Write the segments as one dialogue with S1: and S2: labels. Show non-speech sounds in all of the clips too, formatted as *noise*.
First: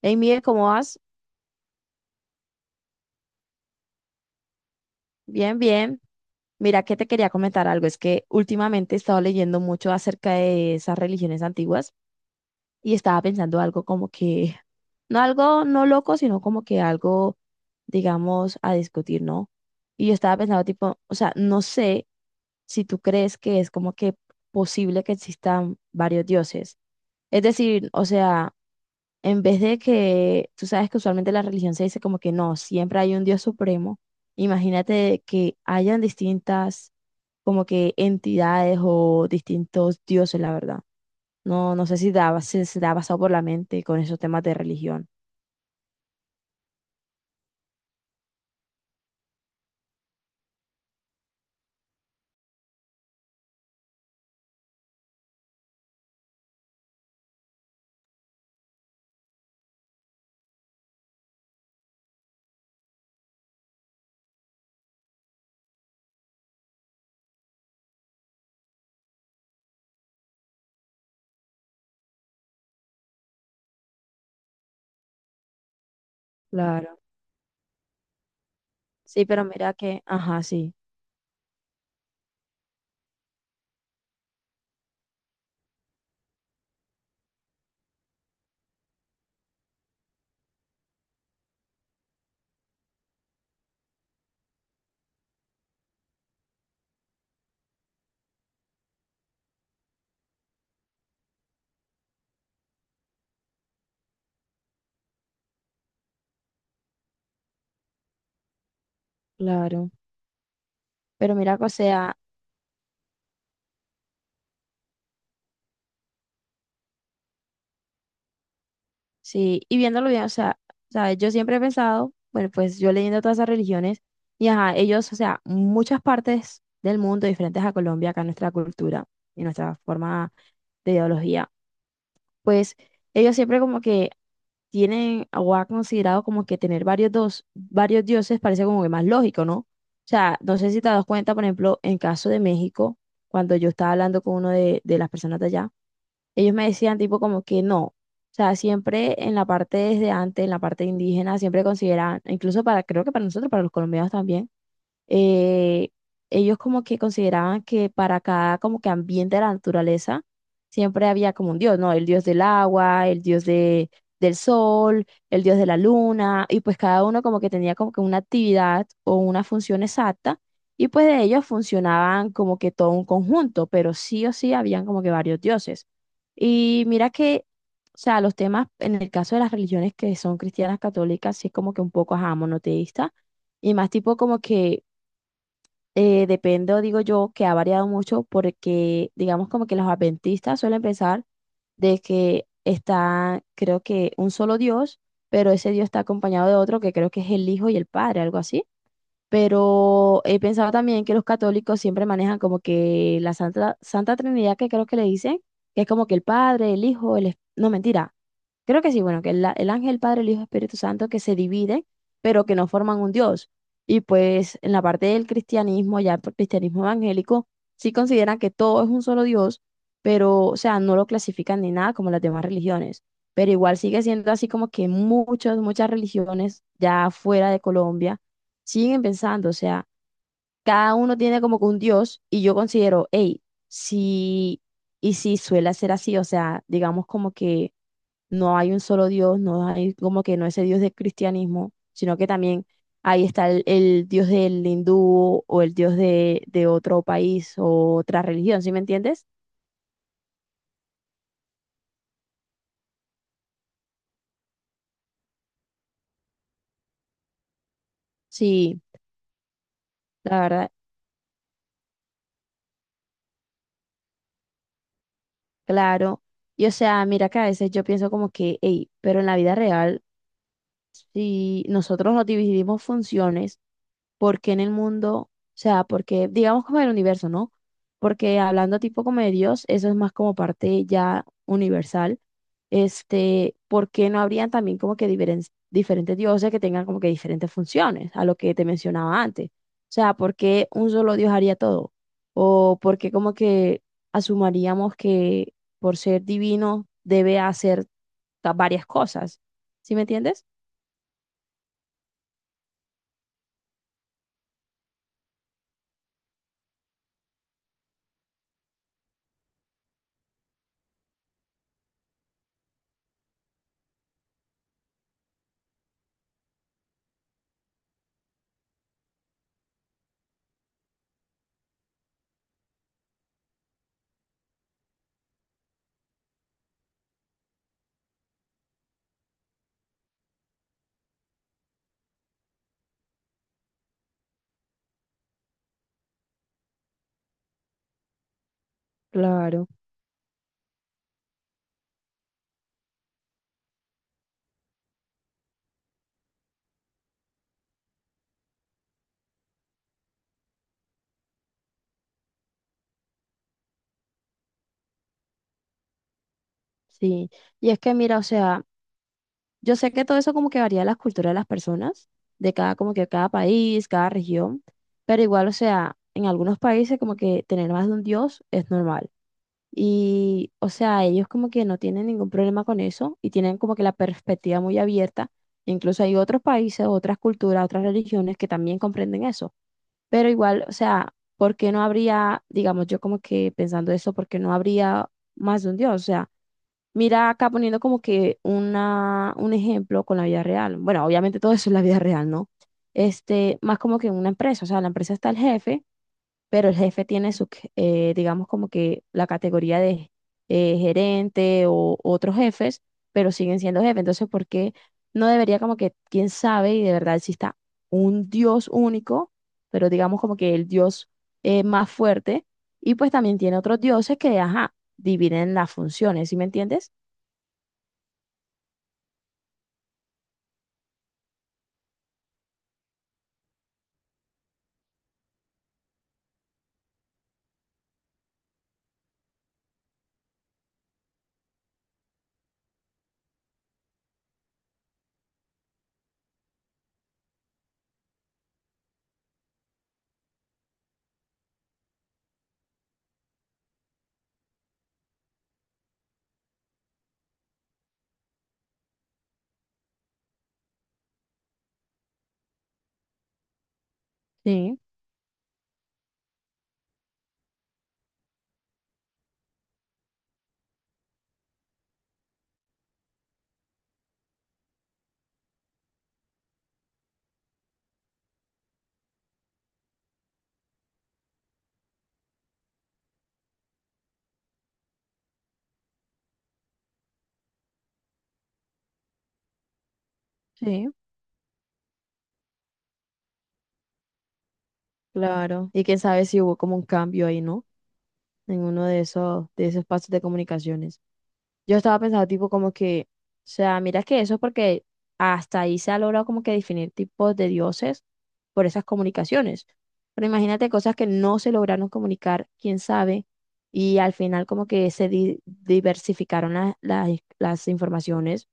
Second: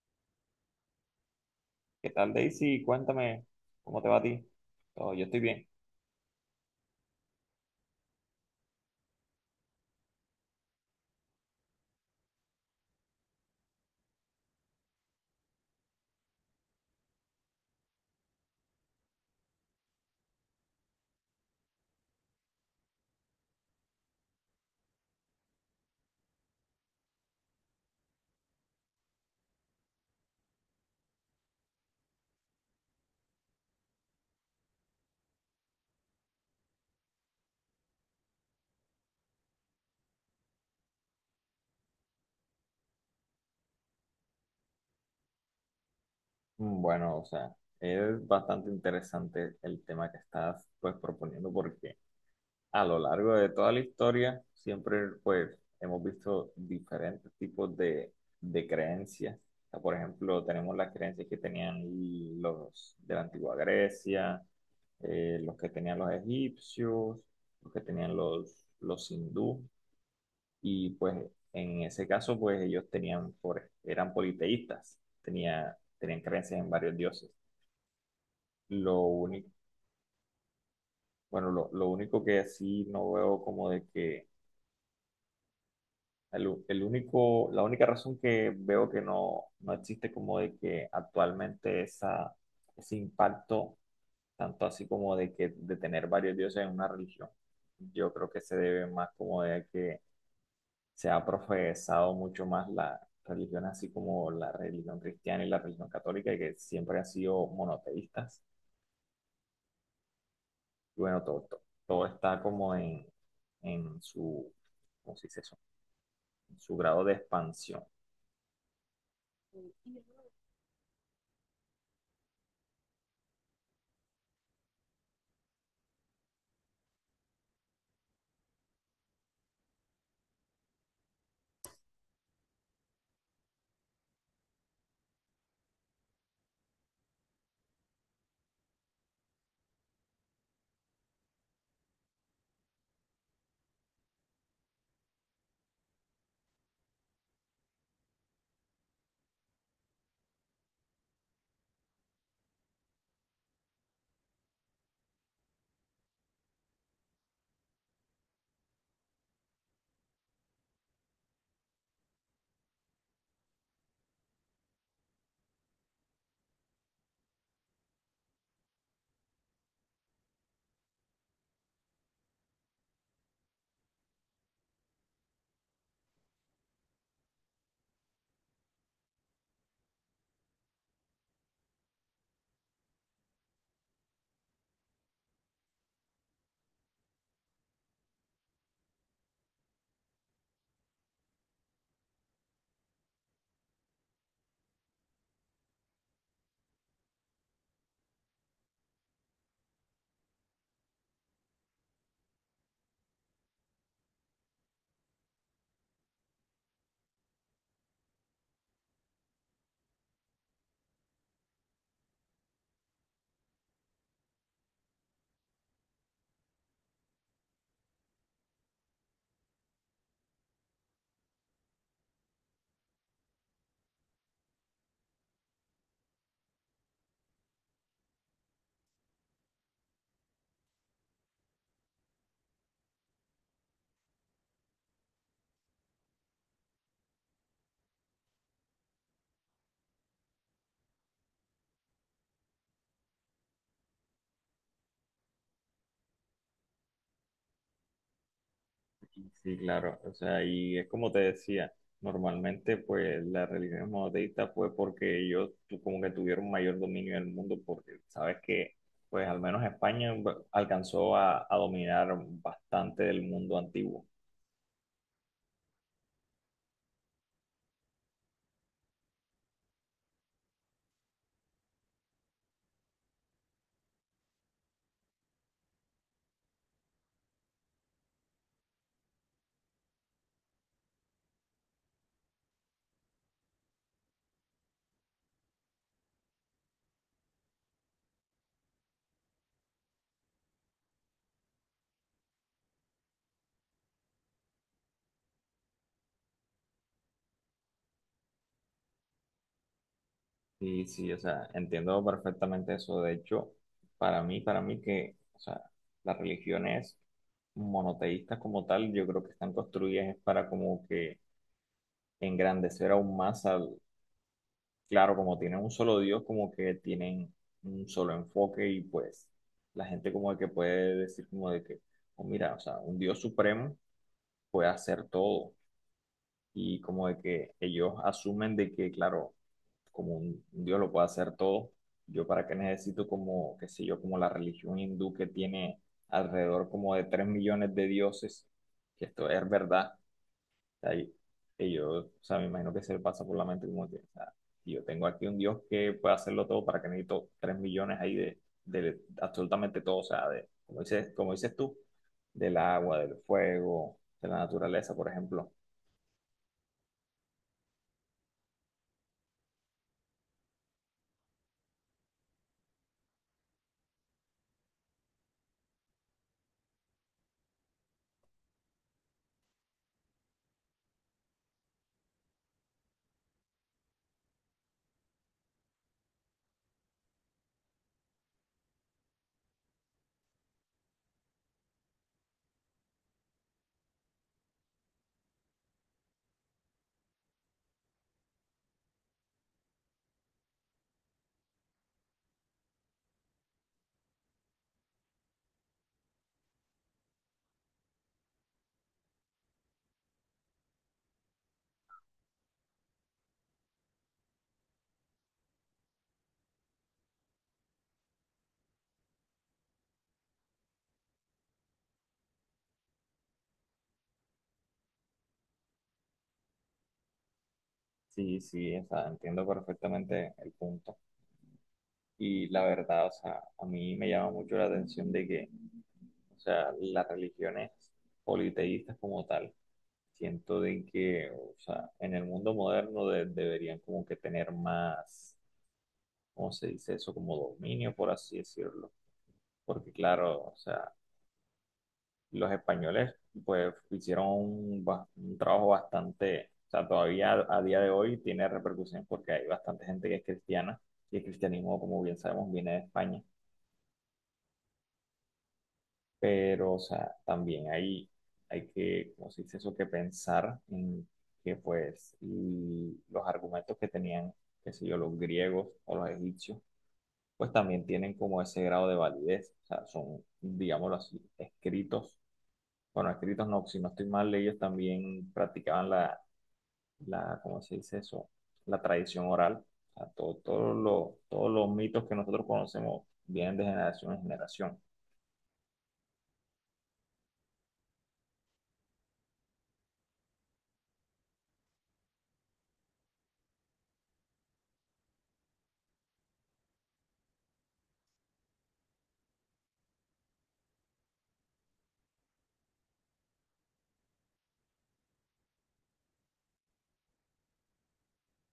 S1: Hey, Miguel, ¿cómo vas?
S2: ¿Qué tal, Daisy? Cuéntame cómo te va a ti. Oh, yo estoy
S1: Bien,
S2: bien.
S1: bien. Mira que te quería comentar algo. Es que últimamente he estado leyendo mucho acerca de esas religiones antiguas y estaba pensando algo como que, *laughs* no algo no loco, sino como que algo, digamos, a discutir, ¿no? Y yo estaba pensando tipo, o sea, no sé si tú crees que es como que posible que existan varios dioses. Es decir, o sea, en vez de que, tú sabes que usualmente la religión se dice como que no, siempre hay un Dios supremo. Imagínate que hayan distintas como que entidades o distintos dioses, la verdad. No, no sé si daba, se te ha pasado por la mente con esos temas de religión.
S2: Mm, bueno, o sea, es bastante interesante el tema que estás pues proponiendo porque a lo largo de toda la historia siempre pues hemos visto diferentes tipos de creencias. O sea, por ejemplo, tenemos las creencias que tenían los de la antigua Grecia, los que tenían los egipcios, los que tenían los hindúes. Y pues en ese caso, pues ellos tenían, eran politeístas, tenían creencias en
S1: Claro,
S2: varios dioses. Lo
S1: sí, pero
S2: único,
S1: mira que, ajá, sí,
S2: bueno, lo único que sí no veo como de que, el único, la única razón que veo que no existe como de que actualmente esa, ese impacto, tanto así como de que de tener varios dioses en una religión, yo creo que se debe más como de que se ha profesado mucho más la religión, así como la religión cristiana y la religión católica, y que siempre han sido monoteístas.
S1: claro.
S2: Y bueno,
S1: Pero
S2: todo,
S1: mira
S2: todo,
S1: que, o sea,
S2: todo está como en su, ¿cómo se dice eso? En su grado de expansión.
S1: sí, y viéndolo bien, o sea, ¿sabes? Yo siempre he pensado, bueno, pues yo leyendo todas esas religiones, y ajá, ellos, o sea, muchas partes del mundo diferentes a Colombia, acá nuestra cultura y nuestra forma de ideología, pues ellos siempre como que tienen o ha considerado como que tener varios, dos, varios dioses parece como que más lógico, ¿no? O sea, no sé si te das cuenta, por ejemplo, en caso de México, cuando yo estaba hablando con uno de las personas de allá, ellos me decían tipo como que no. O sea, siempre en la parte desde antes, en la parte indígena, siempre consideraban, incluso para, creo que para nosotros, para los colombianos también, eh, ellos como que consideraban que para cada como que ambiente de la naturaleza siempre había como un dios, ¿no? El dios del agua, el dios de, del sol, el dios de la luna, y pues cada uno como que tenía como que una actividad o una función exacta, y pues de ellos funcionaban como que todo un conjunto, pero sí o sí habían como que varios dioses. Y mira que... O sea, los temas en el caso de las religiones que son cristianas católicas, sí es como que un poco, ajá, monoteísta, y más tipo como que dependo, digo yo, que ha variado mucho porque, digamos, como que los adventistas suelen pensar de que está, creo que un solo Dios, pero ese Dios está acompañado de otro que creo que es el Hijo y el Padre, algo así. Pero he pensado también que los católicos siempre manejan como que la Santa, Santa Trinidad, que creo que le dicen, que es como que el Padre, el Hijo, el... No, mentira. Creo que sí, bueno, que el, el ángel, el Padre, el Hijo, Espíritu Santo, que se dividen, pero que no forman un Dios. Y pues en la parte del cristianismo, ya el cristianismo evangélico, sí consideran que todo es un solo Dios, pero, o sea, no lo clasifican ni nada como las demás religiones. Pero igual sigue siendo así como que muchas, muchas religiones ya fuera de Colombia siguen pensando, o sea, cada uno tiene como que un Dios y yo considero, hey, sí, y sí suele ser así, o sea, digamos como que no hay un solo Dios, no hay como que no ese Dios del cristianismo, sino que también ahí está el Dios del hindú o el Dios de otro país o otra religión, ¿sí me entiendes?
S2: Sí, claro, o sea, y es como te decía, normalmente pues la religión monoteísta fue porque ellos como que tuvieron mayor dominio del mundo, porque sabes que
S1: Sí,
S2: pues al menos España
S1: la verdad,
S2: alcanzó a dominar bastante del mundo antiguo.
S1: claro. Y o sea, mira que a veces yo pienso como que, hey, pero en la vida real si nosotros nos dividimos funciones, ¿por qué en el mundo? O sea, porque digamos como el universo, ¿no? Porque hablando tipo como de Dios, eso es más como parte ya universal. Este, ¿por qué no habrían también como que diferentes dioses que tengan como que diferentes funciones a lo que te mencionaba antes? O sea, ¿por qué un solo Dios haría todo? ¿O por qué como que asumaríamos que por ser divino debe hacer varias cosas? ¿Sí me entiendes?
S2: Sí, sí, o sea, entiendo perfectamente eso. De hecho, para mí que, o sea, las religiones monoteístas como tal, yo creo que están construidas es para como que engrandecer aún más al, claro, como tienen un solo Dios, como que tienen un solo enfoque y pues la gente como que puede decir como de que, oh, mira, o sea, un Dios supremo puede hacer todo y como de que ellos asumen de que, claro, como un Dios lo puede hacer todo, yo para qué necesito como, qué sé yo, como la religión hindú que tiene alrededor como de 3 millones de dioses, que esto es
S1: Claro,
S2: verdad, o sea, ellos, o sea, me imagino que se le pasa por la mente como que, o sea, si yo tengo aquí un Dios que puede hacerlo todo, para qué necesito 3 millones ahí de absolutamente todo, o sea, de, como dices tú, del agua, del fuego, de la naturaleza, por ejemplo.
S1: sí. Y es que mira, o sea, yo sé que todo eso como que varía de las culturas de las personas, de cada, como que cada país, cada región, pero igual, o sea, en algunos países como que tener más de un dios es normal. Y, o sea, ellos como que no tienen ningún problema con eso y tienen como que la perspectiva muy abierta. Incluso hay otros países, otras culturas, otras religiones que también comprenden eso. Pero igual, o sea, ¿por qué no habría, digamos, yo como que pensando eso, ¿por qué no habría más de un dios? O sea, mira acá poniendo como que una, un ejemplo con la vida real. Bueno, obviamente todo eso es la vida real, ¿no? Este, más como que en una empresa, o sea, en la empresa está el jefe, pero el jefe tiene su, digamos como que la categoría de gerente o otros jefes, pero siguen siendo jefe. Entonces, ¿por qué no debería como que, quién sabe, y de verdad exista un Dios único, pero digamos como que el Dios más fuerte, y pues también tiene otros dioses que, ajá, dividen las funciones, ¿sí me entiendes?
S2: Sí, sí, o sea, entiendo perfectamente el punto. Y la verdad, o sea, a mí me llama mucho la atención de que, o sea, las religiones politeístas como tal, siento de que, o sea, en el mundo moderno deberían como que tener más, ¿cómo se dice eso? Como dominio, por así decirlo. Porque claro, o sea, los españoles pues hicieron un, un trabajo bastante, o sea, todavía a día de hoy tiene repercusión porque hay bastante gente que es cristiana y el cristianismo, como bien sabemos, viene de España,
S1: Sí,
S2: pero, o sea, también hay que, ¿cómo se dice eso?, que pensar en que pues y los argumentos que tenían, qué sé yo, los griegos o los egipcios, pues también tienen como ese grado de validez, o sea, son, digámoslo así, escritos. Bueno, escritos no, si no estoy mal, ellos también practicaban ¿cómo se dice eso? La tradición oral. O sea,
S1: sí,
S2: todos los mitos que nosotros conocemos vienen de generación en generación.
S1: claro. Y quién sabe si hubo como un cambio ahí, ¿no? En uno de esos pasos de comunicaciones. Yo estaba pensando tipo como que, o sea, mira que eso es porque hasta ahí se ha logrado como que definir tipos de dioses por esas comunicaciones. Pero imagínate cosas que no se lograron comunicar, quién sabe, y al final como que se diversificaron las informaciones.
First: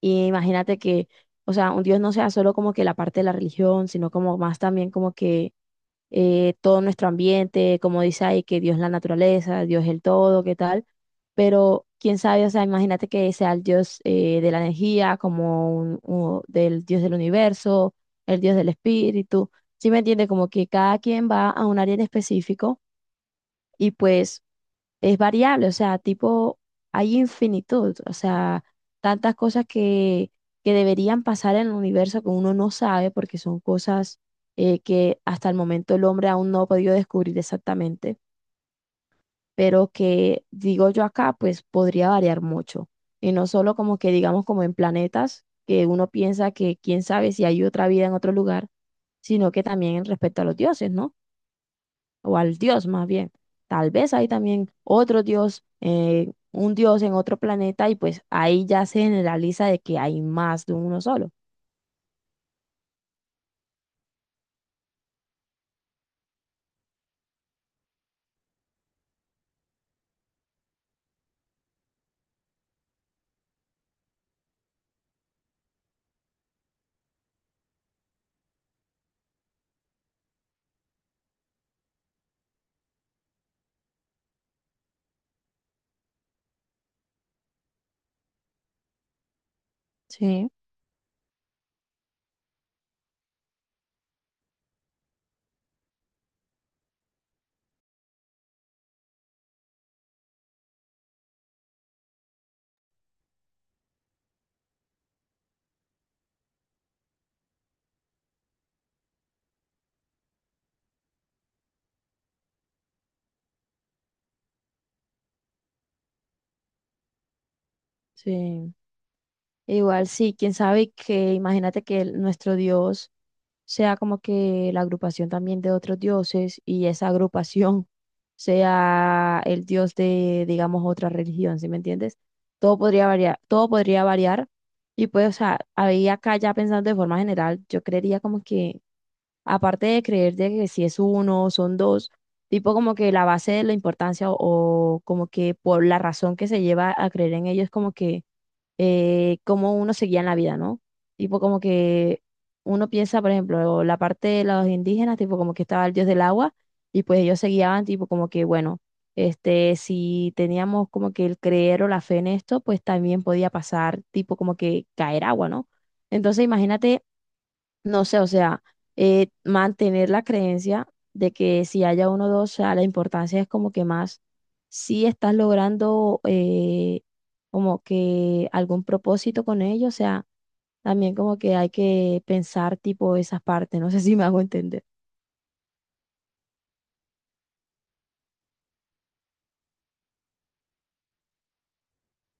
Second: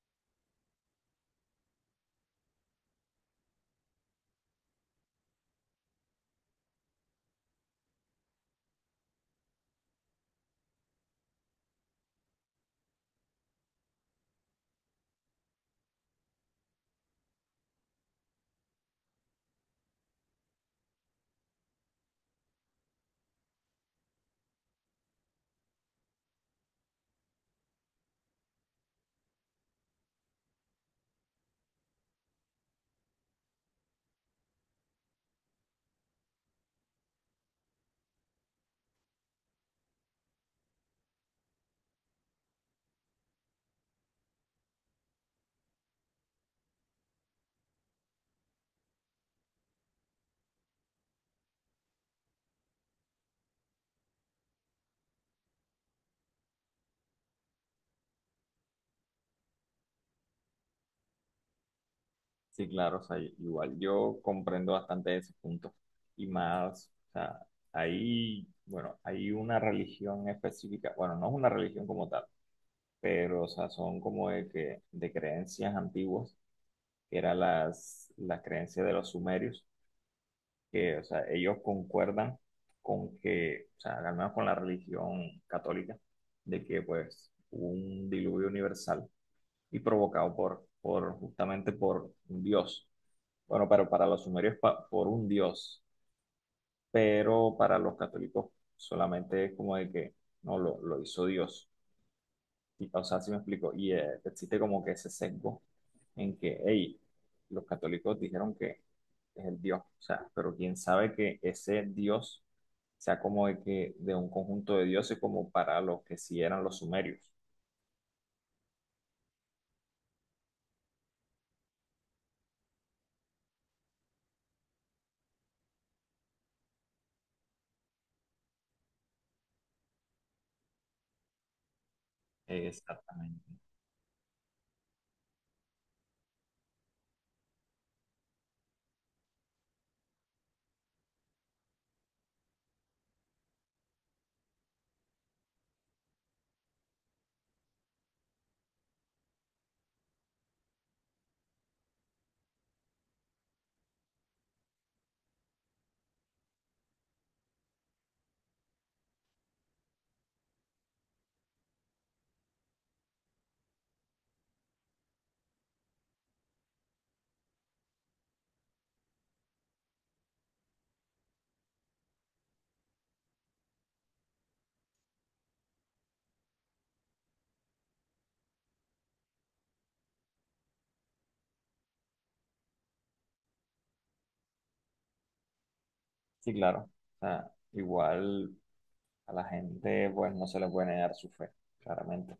S1: Y imagínate que, o sea, un dios no sea solo como que la parte de la religión, sino como más también como que todo nuestro ambiente, como dice ahí, que Dios es la naturaleza, Dios es el todo, qué tal, pero quién sabe, o sea, imagínate que sea el Dios de la energía, como un, del Dios del universo, el Dios del espíritu, ¿sí me entiende? Como que cada quien va a un área en específico y pues es variable, o sea, tipo, hay infinitud, o sea, tantas cosas que deberían pasar en el universo que uno no sabe porque son cosas que hasta el momento el hombre aún no ha podido descubrir exactamente, pero que, digo yo acá, pues podría variar mucho. Y no solo como que digamos como en planetas, que uno piensa que quién sabe si hay otra vida en otro lugar, sino que también respecto a los dioses, ¿no? O al dios más bien. Tal vez hay también otro dios, un dios en otro planeta y pues ahí ya se generaliza de que hay más de uno solo.
S2: Sí, claro, o sea, igual yo comprendo bastante ese punto. Y más, o sea, hay, bueno, hay una religión específica, bueno, no es una religión como tal, pero, o sea, son como de que, de creencias antiguas, que eran las creencias de los sumerios que, o sea, ellos concuerdan con que, o sea, al menos con la religión católica, de que pues hubo un diluvio universal y provocado
S1: Sí,
S2: por justamente por un dios. Bueno, pero para los sumerios por un dios, pero para los católicos solamente es como de que no lo hizo Dios. Y, o sea, si me explico, y existe como que ese sesgo en que, hey, los católicos dijeron que es el Dios, o sea, pero quién sabe que ese Dios sea como de que de un conjunto de dioses como para los que sí eran los sumerios.
S1: sí. Igual sí, quién sabe que imagínate que nuestro dios sea como que la agrupación también de otros dioses y esa agrupación *laughs* sea el dios de, digamos, otra religión, ¿sí me entiendes?
S2: Exactamente.
S1: Todo podría variar y pues, o sea, ahí acá ya pensando de forma general, yo creería como que aparte de creer de que si es uno son dos, tipo como que la base de la importancia o como que por la razón que se lleva a creer en ellos, como que cómo uno se guía en la vida, ¿no? Tipo como que uno piensa, por ejemplo, la parte de los indígenas, tipo como que estaba el dios del agua y pues ellos se guiaban tipo como que, bueno, este, si teníamos como que el creer o la fe en esto, pues también podía pasar tipo como que caer agua, ¿no? Entonces imagínate no sé, o sea, mantener la creencia de que si haya uno o dos, o sea, la importancia es como que más si estás logrando como que algún propósito con ello, o sea, también como que hay que pensar tipo esas partes, no sé *laughs* si me hago entender.
S2: Sí, claro. O sea, igual a la gente pues no se le puede negar su fe, claramente. O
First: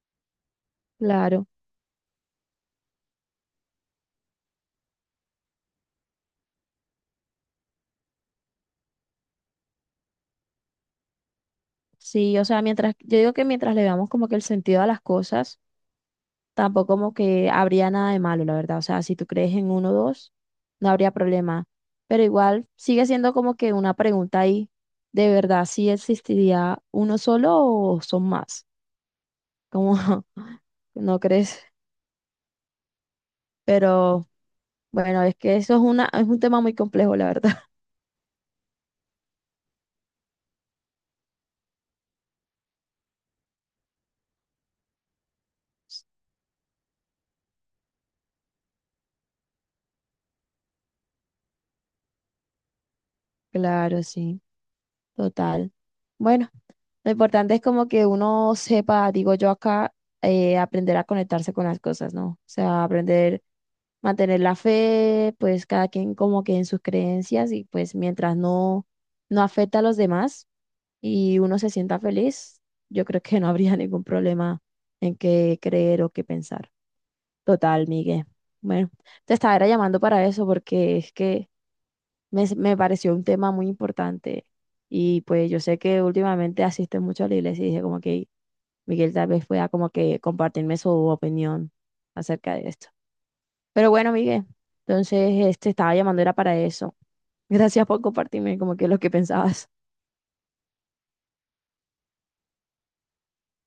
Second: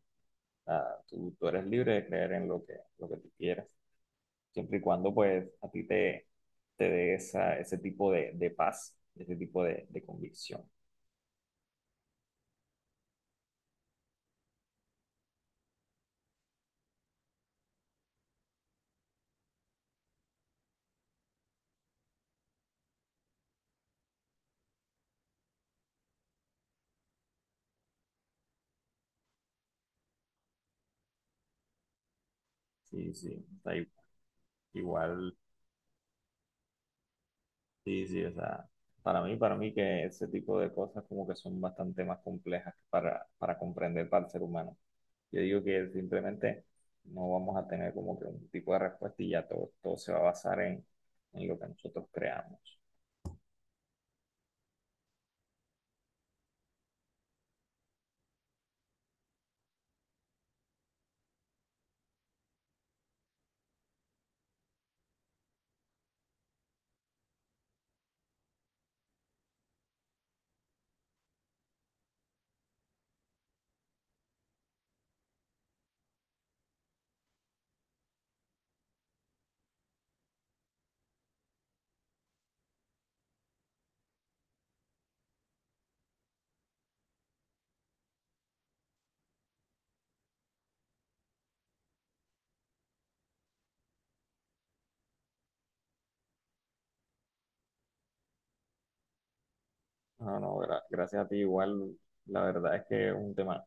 S2: sea, tú
S1: Claro,
S2: eres libre de creer en lo que tú quieras. Siempre y cuando pues a ti te dé esa, ese tipo de paz, ese tipo de convicción.
S1: sí, o sea, mientras, yo digo que mientras le veamos como que el sentido a las cosas. Tampoco como que habría nada de malo, la verdad. O sea, si tú crees en uno o dos, no habría problema. Pero igual sigue siendo como que una pregunta ahí, ¿de verdad si existiría uno solo o son más? Como, *laughs* ¿no crees?
S2: Sí, sí, o sea,
S1: Pero bueno,
S2: igual,
S1: es que eso es una, es un tema muy complejo, la verdad. *laughs*
S2: sí, sí, o sea, para mí que ese tipo de cosas como que son bastante más complejas para comprender para el ser humano. Yo digo que simplemente no vamos a tener como que un tipo de respuesta y ya todo, todo se va a basar en lo que nosotros creamos.
S1: Claro, sí, total. Bueno. Lo importante es como que uno sepa, digo yo acá, aprender a conectarse con las cosas, ¿no? O sea, aprender, mantener la fe, pues cada quien como que en sus creencias y pues mientras no, no afecta a los demás y uno se sienta feliz, yo creo que no habría *laughs* ningún problema en qué creer o qué pensar. Total, Miguel. Bueno, te estaba era llamando para eso porque es que me pareció un tema muy importante. Y pues yo sé que últimamente asiste mucho a la iglesia y dije como que Miguel tal vez pueda como que compartirme su opinión acerca de esto. Pero bueno, Miguel, entonces este estaba llamando era para eso. *laughs* Gracias por compartirme como que lo que pensabas.
S2: No, no, gracias a ti igual, la verdad es que es un tema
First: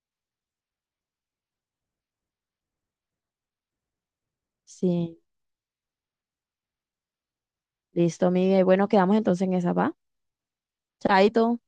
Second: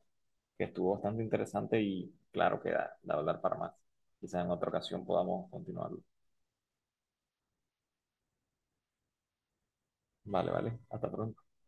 S2: que estuvo bastante interesante y claro que da, da hablar para más. Quizás en otra ocasión
S1: Sí,
S2: podamos continuarlo.
S1: listo, Miguel. Bueno, quedamos entonces en esa, ¿va?
S2: Vale, vale. Hasta pronto.
S1: Chaito.